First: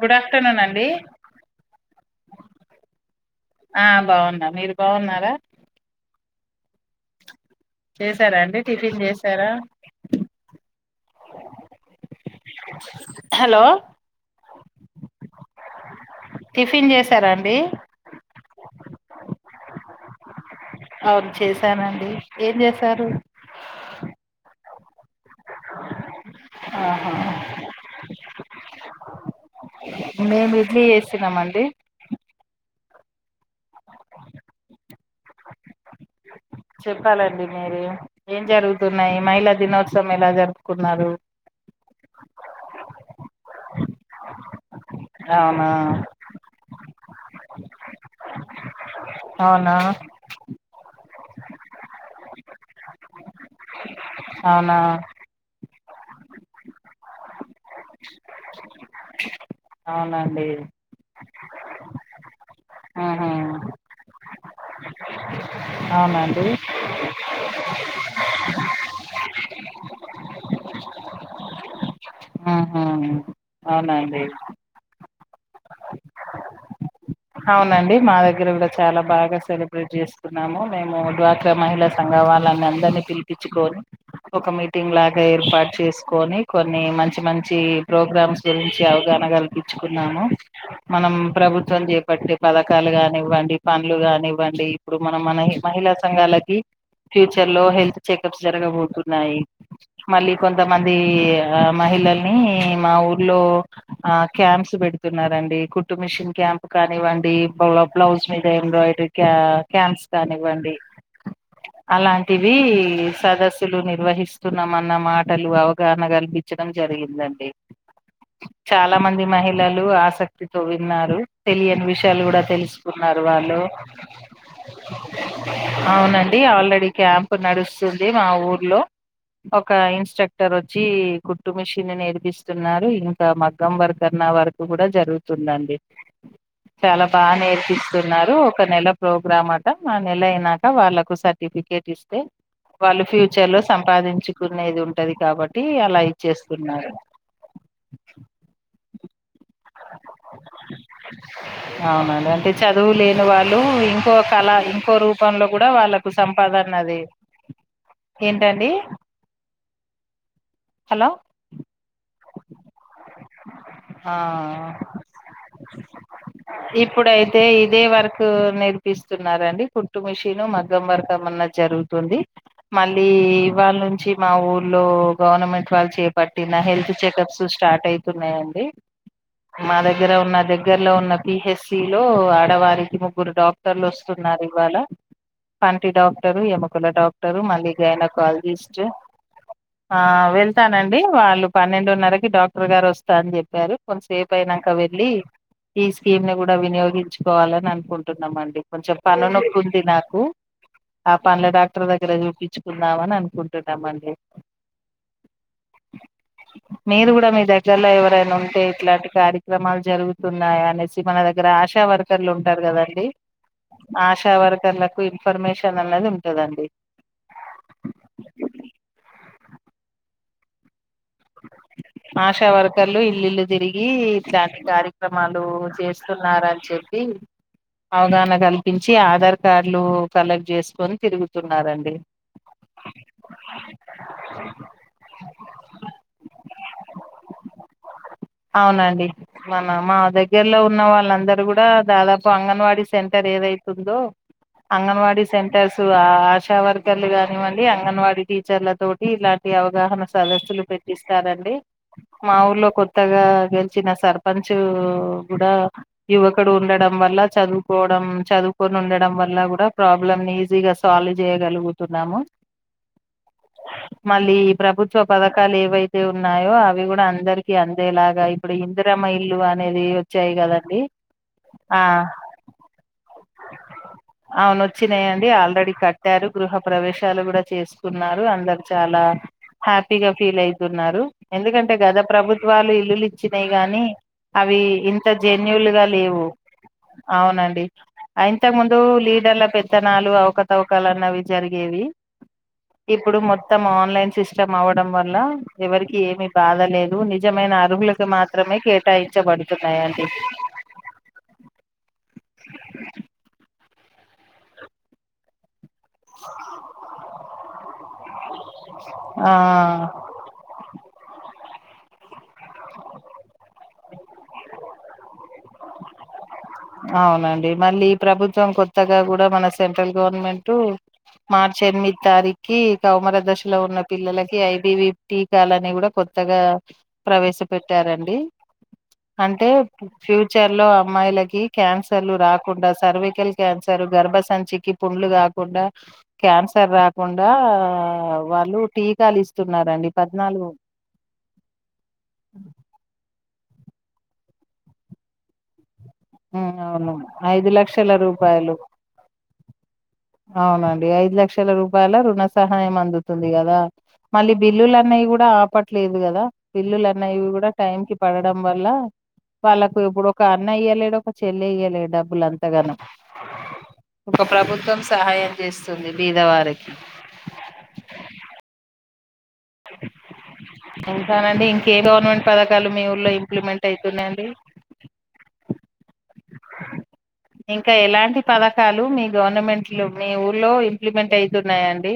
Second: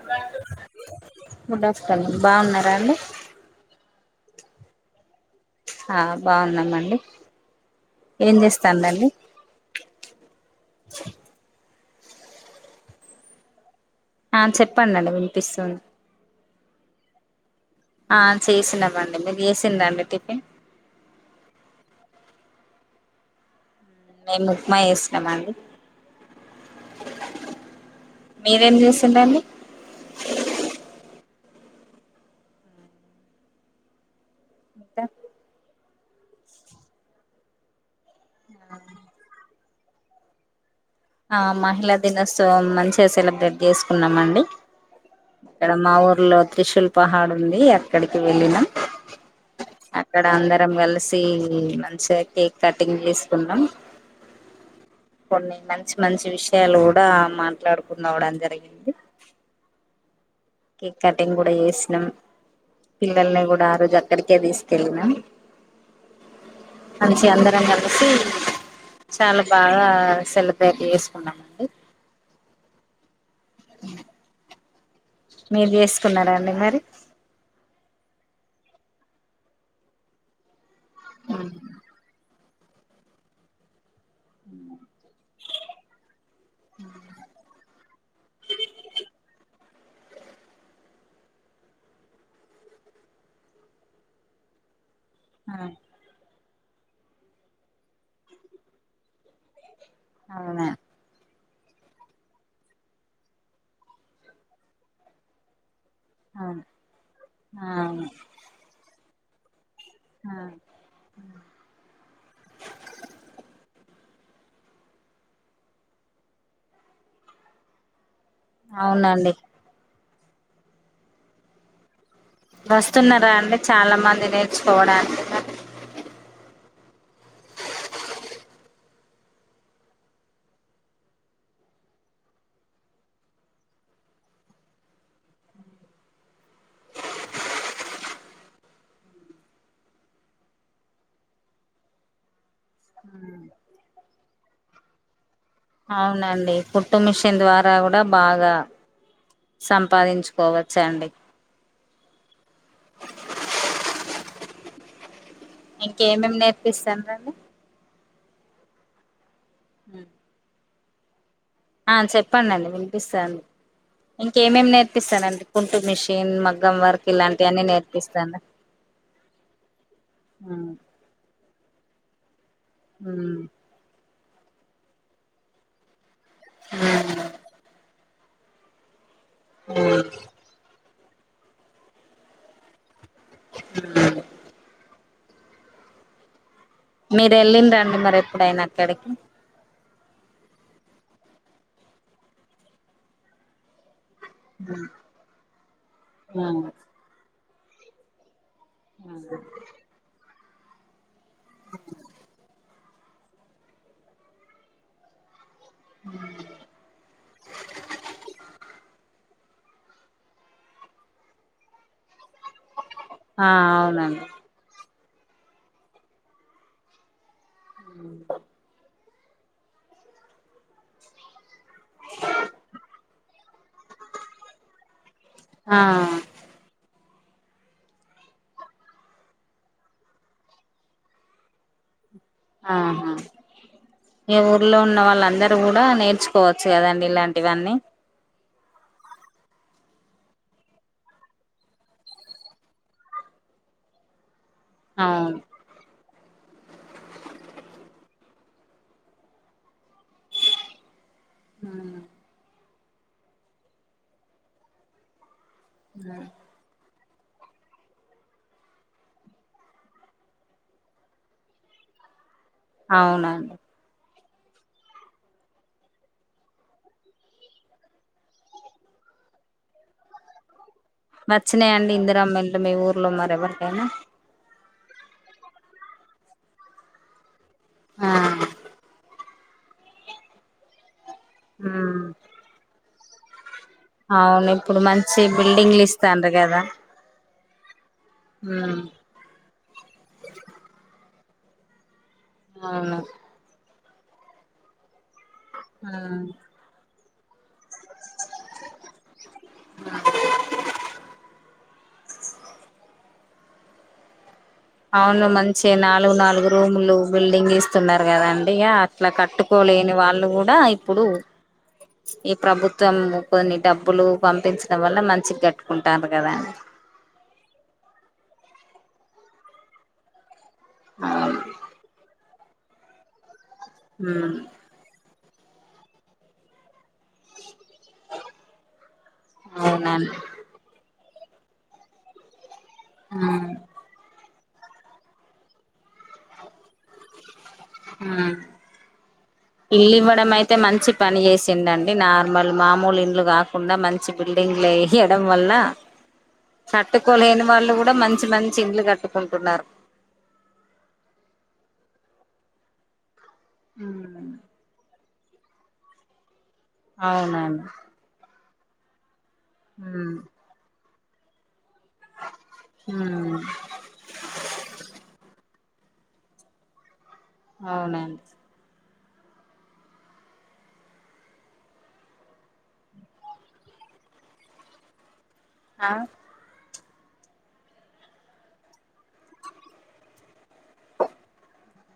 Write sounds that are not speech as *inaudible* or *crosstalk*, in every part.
Good afternoon అండి good afternoon బాగున్నారా అండి ఆ బాగుఉన్న మీరు బాగున్నారా ఆ బాగున్నామండి ఏం చేసారా అండి టిఫిన్ చేస్తాండండి చేసారా హలో ఆ చెప్పండి అండి వినిపిస్తుంది టిఫిన్ చేసారా అండి చేసిన మండి మీరు చేసిండా అండి టిఫిన్ అవును చేశానండి ఏం చేసారు మేము ఉప్మా చేసిన మండి ఆహా మీరేం చేసిన్ రండి మేము ఇడ్లీ చేసిన మండి డా చెప్పాలండి మీరు ఏం జరుగుతున్నాయి మహిళా దినోత్సవం ఎలా జరు ఆ మహిళా దినోత్సవం మంచిగా సెలబ్రేట్ చేసుకున్నాం అండి అవునా ఇక్కడ మా ఊర్లో త్రిశూల్ పహాడ్ ఉంది అక్కడికి వెళ్ళినం అవునా అక్కడ అందరం కలిసి ఇ మంచిగా కేక్ కటింగ్ చేసుకున్నాం అవునా కొన్ని మంచి మంచి విషయాలు కూడా మా మాట్లాడుకున్న కూడా జరగింది డే మేము కూడా చేసినం పిల్లల్ని కూడా ఆ రోజు అక్కడికి కే తీస్ కెళ్ళినం అవునండి మంచిగ అందరం కలిసి చాలా బాగా సెలబ్రేట్ చేసుకున్నామండి ఆ హా అవున అండి మీరు చేసుకున్నారా అండి మరి అవునండి మా దగ్గర కూడా చాలా బాగా సెలబ్రేట్ చేసుకున్నాము. మేము డ్వాక్రా మహిళా సంఘం వాళ్ వల్ల అందరినీ పిలిపిచ్చుకొని ఒక మీటింగ్ లాగా ఏర్పాటు చేసుకొని కొన్ని మంచి మంచి ప్రోగ్రామ్స్ గురించి అవగాహన కల్పించుకున్నాము మనం ప్రభుత్వం చెప్ పట్టి పథకాలు కానివ్వండి పండ్లు కానివ్వండి ఇప్పుడు మనం మన హి మహిళ సంఘాలక్ వి ఫ్యూచర్ లో హెల్త్ చెకప్స్ జరగబోతున్నాయి మళ్ళీ అవునా కొంతమంది ఆ మహిళల్ని మా ఊర్లో ఆ క్యాంప్స్ పెడుతున్నారండి కుట్ కుట్టు మిషన్ అవును క్యాంప్ ఐ వాంటియి బ్లౌ అవును బ్లౌజ్ మీద ఎంబ్రాయిడ్ ఎట్టక్య క్యాంప్స్ కానివ్వండి అలాంటివి సదస్సులు నిర్వహిస్ ఇస్తున్నామన్న మాటలు అవగాహన కల్పించడం జరిగిందండి చాలా మంది అవునండి మహిళలు ఆసక్ తితో విన్నారు తెలియని విష్ షలు తెలుసుకున్నారు వస్తున్నారా అండి వాళ్ళు చాలా మంది నేర్చుకోవడానికి అవునండి ఆల్రెడీ. ఇ క్యాంప్ నడుస్తుంది మా ఊర్లో ఒక ఇన్స్ట్రక్టర్ వచ్చి కుట్టు మిషిన్ నేర్పిస్తున్నారు ఇంకా మగ్గం వర్కన్న వర్కు కూడా జరుగుతుందండి. చాలా బాగా నేర్పిస్తున్నారు ఒక నెల ప్రోగ్రామ్ అట ఆ నెల అయినాక వాళ్ళలకు సర్టిఫికేట్ ఇస్తే వాళ్ళు ఫ్యూచర్ లో సంపాదించుకునేది ఉంటది కాబట్ అవునండి కుట్టు మిషన్ ద్వారా కూడా బాగా. సంపాదించుకోవచ్చండి అవునండి అంటే చదువు లేనివాళ్ళు ఇంకో. అలా ఇంకోరూప్ పం లో కూడా వాళ్ళకు ఇంకేమేమి సంపాదన్నది. నేర్పిస్తారండి ఏంటండి. హ్మ్ హలో. ఆ చెప్పండండి వినిపిస్సాంది ఇంకేమె ఆ మగ్గం వర్క్ ఇప్పుడైతే ఇలాంటివన్నీ ఇదే వర్క్ నేర్పిస్తాను నేర్పిస్తున్నారండి కుట్టు మిషిను మగ్గం వర్క్ ఎమన్న. జరుగుతుంది మళ్ళీ ఇవాల్నుంచి మా ఊర్లో గవర్నమెంట్ వాళ్ళు చె పట్టిన హెల్త్ చెకప్స్ స్టార్ట్ అయ్ తున్నాయండి మా దగ్గర ఉన్న దగ్గర్ లో ఉన్న పిహెస్సి లో ఆడవారికి ము గ్గురు డాక్టర్లు వస్తున్నారు ఇవాళ పంటి డాక్టర్లు ఎము మీరు వెళ్ళిండ్రా అండి మరి ఎప్పుడైనా అక్కడికి ఆ వెళ్తానండి వాళ్ళు పన్నెండున్నరకి డాక్టర్ గారు వస్తా అని జెప్పారు సేపు అయినాంక వెళ్లి ఈ స్కీమ్ ని కూడా వినియోగించు పోవాలని అనుకుంటున్నామండి కొంచెం పను నొప్పుంది నాకు ఆ పండ్ల డాక్టర్ దగ్గర చూపిచ్చు రావన్ అనుకుంటున్నామండి మీరు కూడా మీ దగ్గరలో ఎవరైనా ఉంటే కార్యక్రమాలు జరుగుతున్నాయి అనేసి మన దగ్గర ఆశా వర్ ర్కర్లు ఉంటారు కదండి ఆ అవునండి ఆశా వర్కర్ల ఇన్ఫర్మేషన్ అన్నది ఉంటదండి అ ఆశా వర్కర్లు ఇల్లుల్లు తిరిగి ఇట్లాంటి కారి క్రమాలు ఆ చేస్తున్నార అని చెప్ అవగాహన కల్పించి ఆధార్ కార్డులు కలెక్ట్ చేసుకొని తిరుగుతున్నారండి ఆహా మీ ఊర్లో ఉన్న వాళ్ళందరు కూడా నేర్చు కోవచ్చు కదండి ఇలాంటివన్నీ అవునండి మన మా దగ్గరలో ఉన్న వాళ్ళందరూ కూడా దాదాపు అంగన్వాడీ సెంటర్ ఏదైతుందో, అంగన్వాడి అవును సెంటర్సు ఆ ఆశా వర్కర్లు కానివ్వండి అంగన్వాడీ టీచర్ల తోటి ఇలాంటి అవగాహన సదస్సులు పెట్టిస్ తారండి మా ఊర్లో కొ త్తగా గెలిచిన సర్పంచు కూడా యువకుడు ఉండడం మల్ల చదువుకోవడం చదువుకొని ఉండడం వల్ల కూడా ప్రాబ్లం ఈజీ గా సాల్వ్ చేయగలుగుతున్నాము అవునండి మళ్ళీ ఈ ప్రభుత్వ పథకాలు ఏవైతే ఉన్నాయో అవి కూడా అందరికి అన్ అదేలాగా ఇప్పుడు ఇందిరమ్మ ఇల్లు అనేది వచ్చాయి కదండి ఆ వచ్చినాయండి ఇందిరామ్మ ఇల్లు మీ ఊర్లో మరి ఎవరికైనా అవును వచ్చినాయండి ఆల్రెడీ కట్టారు గృహ ప్రవేశాలు కూడా ఆ చేసుకున్నారు అందరు చాలా హ్యాపీగా ఫీల్ ఐతున్నారు ఎందుకంటే గత ప్రభుత్ ఇల్లులు ఇచ్చినయి కానీ అవును అవి ఇప్పుడు ఇంత మంచి జన్యూల్ బిల్డింగ్లు గా లేవు ఇస్తాండ్రు కదా అవునండి ఇంతకు ముందు ఉమ్ లీడర్ల పెత్తనాలు అవకతవకలు అన్నవి జరిగేవి అవును ఇప్పుడు మొత్తం ఆన్ లైన్ సిస్టమ్ అవ్వడం వల్ల ఆ ఎవరికీ ఏమీ బాధ లే *inaudible* జమైనా ర్హులకు మాత్రమే కేటాయించబడుతున్నాయండి అవును మన్ చ్చి నాలుగు నాలుగు రూములు బిల్డింగ్ ఇస్తున్నరు కదండి ఇగ అట్ల ఆ కట్టుకోలేని వాళ్ళు కూడా ఇప్పుడు ఈ ప్రభుత్వం కొన్ని డబ్బులు పంపించడం వల్ల మంచిగ కట్టుకుంటాంరు అవునండి మళ్ళీ ప్రభుత్వం కొత్ త్తగా కూడా మన సెంట్రల్ గవర్న్మెన్ టు అవును మార్చ్ ఎనిమిది తారీఖు కీ కౌమార దశ లో ఉన్న ఉమ్ పిల్లలకి ఐ బి వి టీ త్యాల్లని కూడా కొత్తగా ప్రవేశ పెట్టారండి అంటే అవునండి ఫ్యూచర్ లో అమ్మాయిలకి క్యాన్సర్లు రాకు కుండా సర్వికల్ ఉమ్ క్యాన్సర్ గర్భ సంచి కి పుండ్లు కాకుండా క్యాన్సర్ రాకు ఆ టీకాలు ఇస్తున్నారండి ఇల్లు ఇవ్వడం పద్నాలుగు అయితే మంచి పని చేసిండండి నార్మల్ మామూలు ఇండ్లు కా కుండా మంచి బిల్డింగ్లు ఏసి వేయడం వల్ల అవును కట్టుకోలేని ఐదు వాళ్ళు లక్షల కూడా మంచి రూపాయలు మంచి ఇండ్లు కట్టుకుంటున్నారు అవునండి ఐదు లక్షల రూపాయల రుణ సహాయం అందుతుంది తుంది కదా ఉమ్ మళ్ళీ బిల్లులు అన్నయి కూడా ఆ ఆపట్లేదు కదా బిల్లులన్నవి కూడా అవునండి టైం కి పడడం వల్ల వాళ్ళలకు ఇప్పుడు హ్మ్ ఒక అన్నయ్య లేడు ఒక చెల్లియలే డబ్బుల అంతగానం హ్మ్ ఒక ప్రభుత్వం సహాయం చేస్త వస్తుంది బీదవారికి అవునండి ఇంకానండి ఇంకే గవర్నమెంట్ పథకాలు మీ ఊర్లో ఇంప్లిమెంట్ అవుతున్నాండి ఆ ఇంకా ఎలాంటి పథకాలు మీ గవర్నమెంట్లు మీ ఊర్లో ఇంప్లిమెంట్ అయితున్నాయండి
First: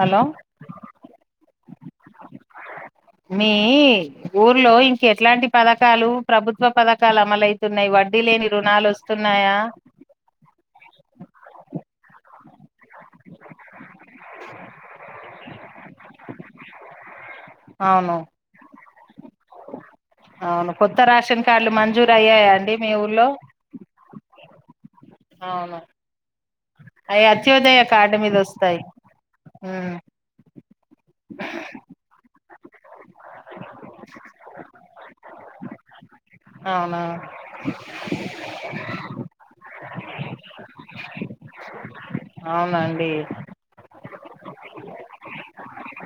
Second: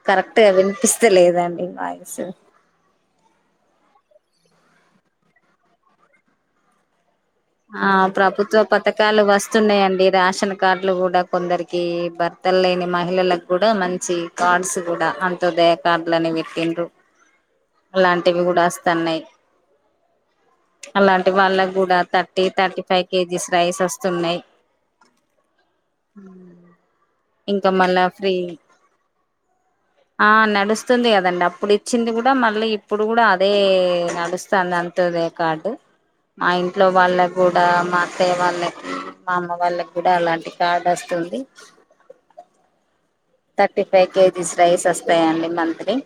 హలో కరెక్ట్గా వినిపిస్త లేదండి వాయిసు మీ ఊర్లో ఇంక ఎట్లాంటి పథకాలు ప్రభుత్వ పథకా ఆ ప్రభుత్వ పథకాలు వస్తున్నాయా వస్తున్నాయండి రాేషన్ కార్డులు కూడా కొందరికి బర్త తల్లని మహిళలకు కూడా మంచి కార్డ్స్ కూడా అంత దయ కార్డు అనేవి ఎందుకు అవును అలాంటివి కూడా వస్తున్నాయి అవును కొత్త అలాంటి రేషన్ కార్డులు వాళ్ళకి కూడా మంజూరు థర్టీ అయ్యాయా అండి థర్టీ మీ ఫైవ్ ఊర్లో కేజీస్ రైస్ వస్తున్నాయి్ అవును అవి ఇంకా అత్యోదయ మళ్ళా కార్డు ఫ్రీ మీద వస్తాయి ఉమ్ ఆ నడుస్తుంది కదండి అప్పుడు ఇచ్చింది కూడా మళ్ళీ ఇప్పుడు కూడా అదే నడుస్తుంది అంతదే కార్డు మా ఇంట్లో అవునా వాళ్ళ కూడా మా అత్తే వాళ్ని మా అమ్మ వాళ్ళకి కూడా అలాంటి కార్డ్ వస్తుంది అవునండి థర్టీ ఫైవ్ కేజీస్ రైస్ వస్తాయండి మంత్లీ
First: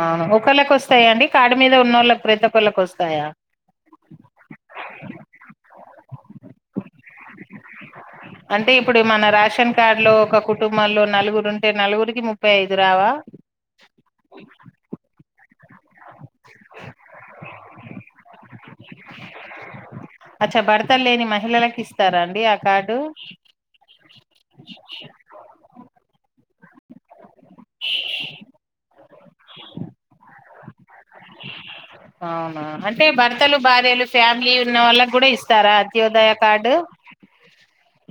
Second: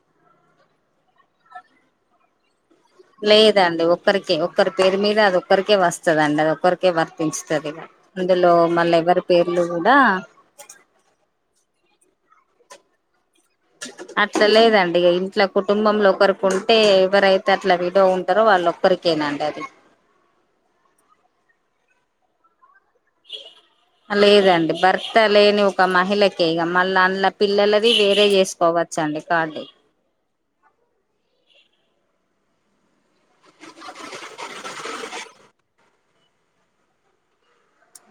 అవును ఒకళ్ళకి వస్తాయిండి కార్డ్ మీద ఉన్నవాళ్ళకి ప్రతి ఒక్కళ్ళకి వస్తాయా లేదండి ఒకరికే ఒకక్కరి పేరు మీద అదొక్కరికే వస్తదండి అదొక్కరికే వర్తించుతది అందులో అంటే మళ్ళీ ఇప్పుడు ఎవరి మన పేర్లు రేషన్ కూడా కార్డు లో ఒక కుటుంబంలో నలుగురు ఉంటే నలుగురి ముప్పై ఐదు రావా అట్లా లేదండి ఇక ఇంట్లో కుటుంబంలో ఒకరికి ఉంటే ఎవరైతే అట్లా వీడో ఉంటారో వాళ్ళొక్కరికేనాండి అది స్తార అండి ఆ కార్డు ఆ లేదండి భర్త లేని ఒక మహిళ ఇగ మళ్ళ అంద్ పిల్లలది వేరే చేసుకోవచ్చ అండి కార్డ్ అవునా అంటే భర్తలు భార్యలు ఫ్యామిలీ ఉన్న వాళ్ళకి కూడా ఇస్తారా అత్యోదయ కార్డు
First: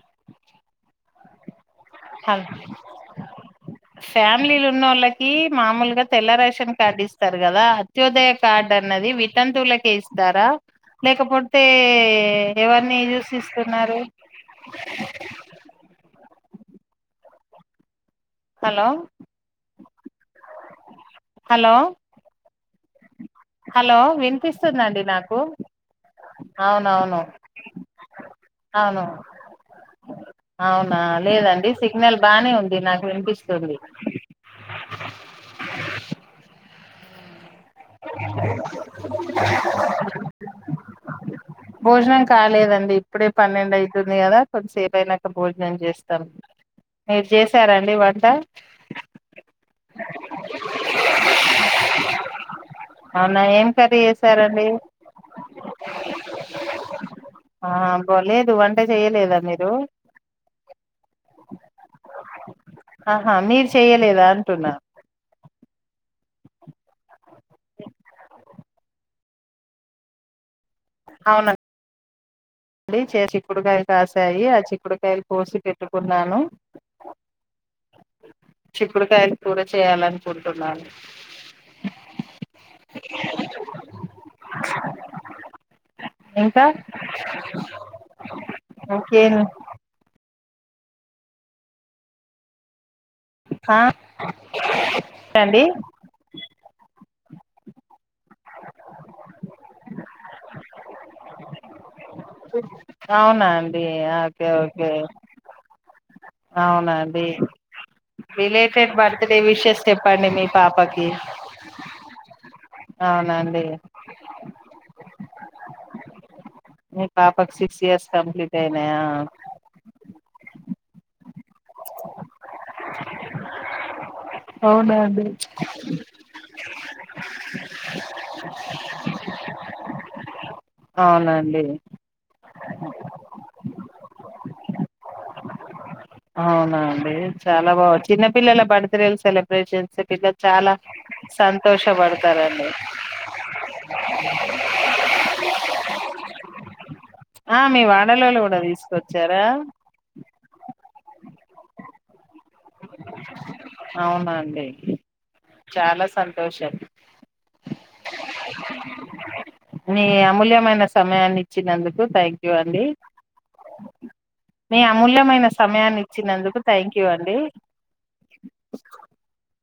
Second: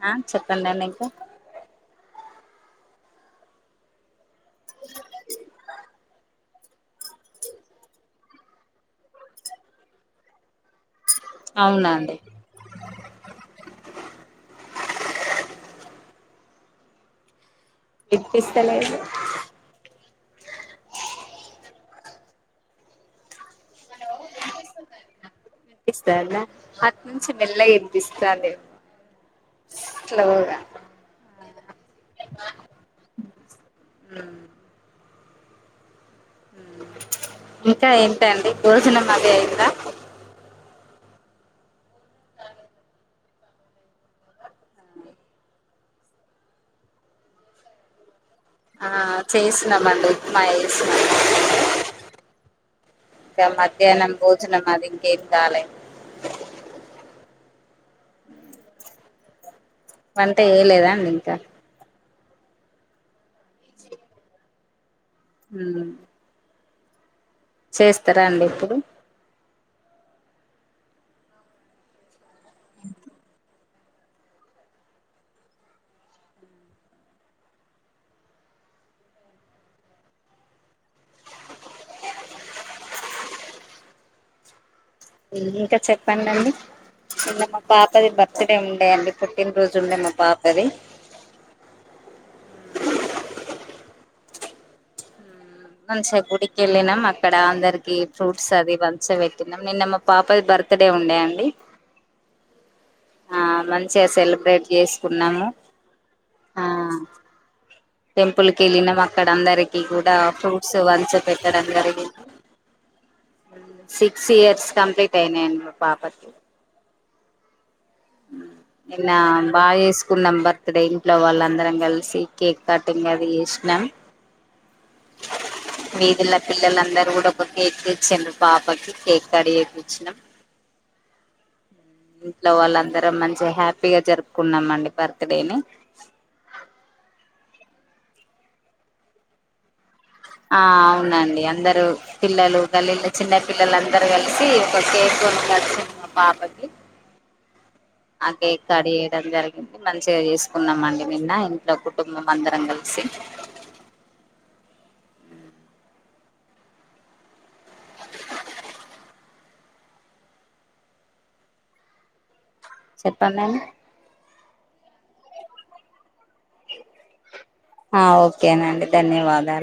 ఆ చెప్పండిండి ఇంకా ఆ ఫ్యామిలీలు ఉన్నోళ్లకి మామూలుగా తెల్లరైస్ షన్ కార్డు ఇస్తారు కదా అత్యోదయ కార్డు అన్నది వితంతువుల కె ఇస్తారా లేకపోతే అవునా అండి ఎవరిని చూసిస్తున్నారు వినిపిస్తే హలో లేదు హలో హలో వినిపిస్తుందిండి నాకు అటు అవునవును నుంచి మెల్లగా వినిపిస్తాంది అవును అవునా లేదండి సిగ్నల్ బానే ఉంది నాకు వినిపిస్తుంది ఇంకా ఏంటండీ భోజనం అది అయిందా భోజనం కాలేదండి ఇప్పుడే పన్నెండు అయితుంది కదా కొంచసేపు అయినాక భోజనం చేస్తాం మీరు చేసారాండి వంట ఆ చేసినామండి మా చేసినం అవునా ఏం కర్రీ చేసారండి అది ఇంకేం కాలే ఆ బో లేదు వంట చేయలేదు *inaudible* వంట చేయ లేదా అండి ఇంకా ఆహా మీరు చేయ్యలేదా అంటున్నా ఊ చేస్తరా అండి ఇప్పుడు అవునా అడి చిక్కుడుకాయలు కాశాయి ఆ చిక్కుడుకాయలు కోసి పెట్టుకున్నాను చిక్కుడుకాయలు కూర చేయాలనుకుంటున్నాను ఇంకా చెప్పండండి ఇంకా చిన్న పా పాపది బర్త్ డే ఉండే అండి ఇంకేం పుట్టినరోజు ఉండే మా పా పాపది ఆ అండి మంచిగా గుడికెళ్ళినం అక్ అక్కడ అందరికి ఫ్రూట్స్ అది మంచిగా పెట్టినాము నిన్న మా పాప బర్త్ డే ఉండే అండి అవునా అండి మంచిగా ఆ సెలబ్రేట్ చేసుకున్నాము ఆ అవునండి టెంపుల్ కెళ్ళినం అక్కడ విషెస్ అందరికి కూడా చెప్పండి మీ ఫ్రూట్స్ పాపకి పంచిపెట్టడం జరిగింది అవునండి సిక్స్ ఇయర్స్ కంప్లీట్ అత్తేనే మ పాప కి మీ పాపకి సిక్స్ ఇయర్స్ కంప్లీట్ అయినాయా నిన్న బాగా చేస్తుకున్నం బర్ ఇక్కడ ఇంట్లో వాళ్ళందరం కలిసి కేక్ కటింగ్ అది చేసినాం అవునండి వీధిల పిల్లలందరూ కూడా ఒక కేక్ తెచ్చిండ్రు పాపకి కేక్ కడు చెయ్ పిచ్చినం అవునండి ఇంట్లో వాళ్ళందరం మంచిగా హ్యాప్ పీగా జరుపుకున్నామండి బర్త్ డే ని అవునా అండి చాలా బా చిన్నపిల్లల బర్త్డేలు సెలబ్రేషన్స్ పిల్ల ఆ చాలా అవునండి అందరూ పిల్లలు సంతోషపడతారండి గల్లిల చిన్న పిల్లలందరు కలిసి ఒక కేక్ కొనుకొచ్చిర్రు మా పాపకి ఆ మీ ఆ వాడలోళ్ళు కూడా కేక్ కట్ చేయడం తీసుకొచ్చారా జరిగింది మంచిగా చేసుకున్నాం అండి నిన్న ఇంట్లో కుటుంబం అందరం కలిసి అవునండి చాలా సంతోషం నీ అమూల్యమైన సమయాన్నిచ్చినందుకు తాన్ చెప్పండి అండి. మీ అమూల్యమైన సమయాన్ని చ్చినందుకు థ్యాంక్ యూ అండి ఆ ఓకే నండి ధన్యవాదాలు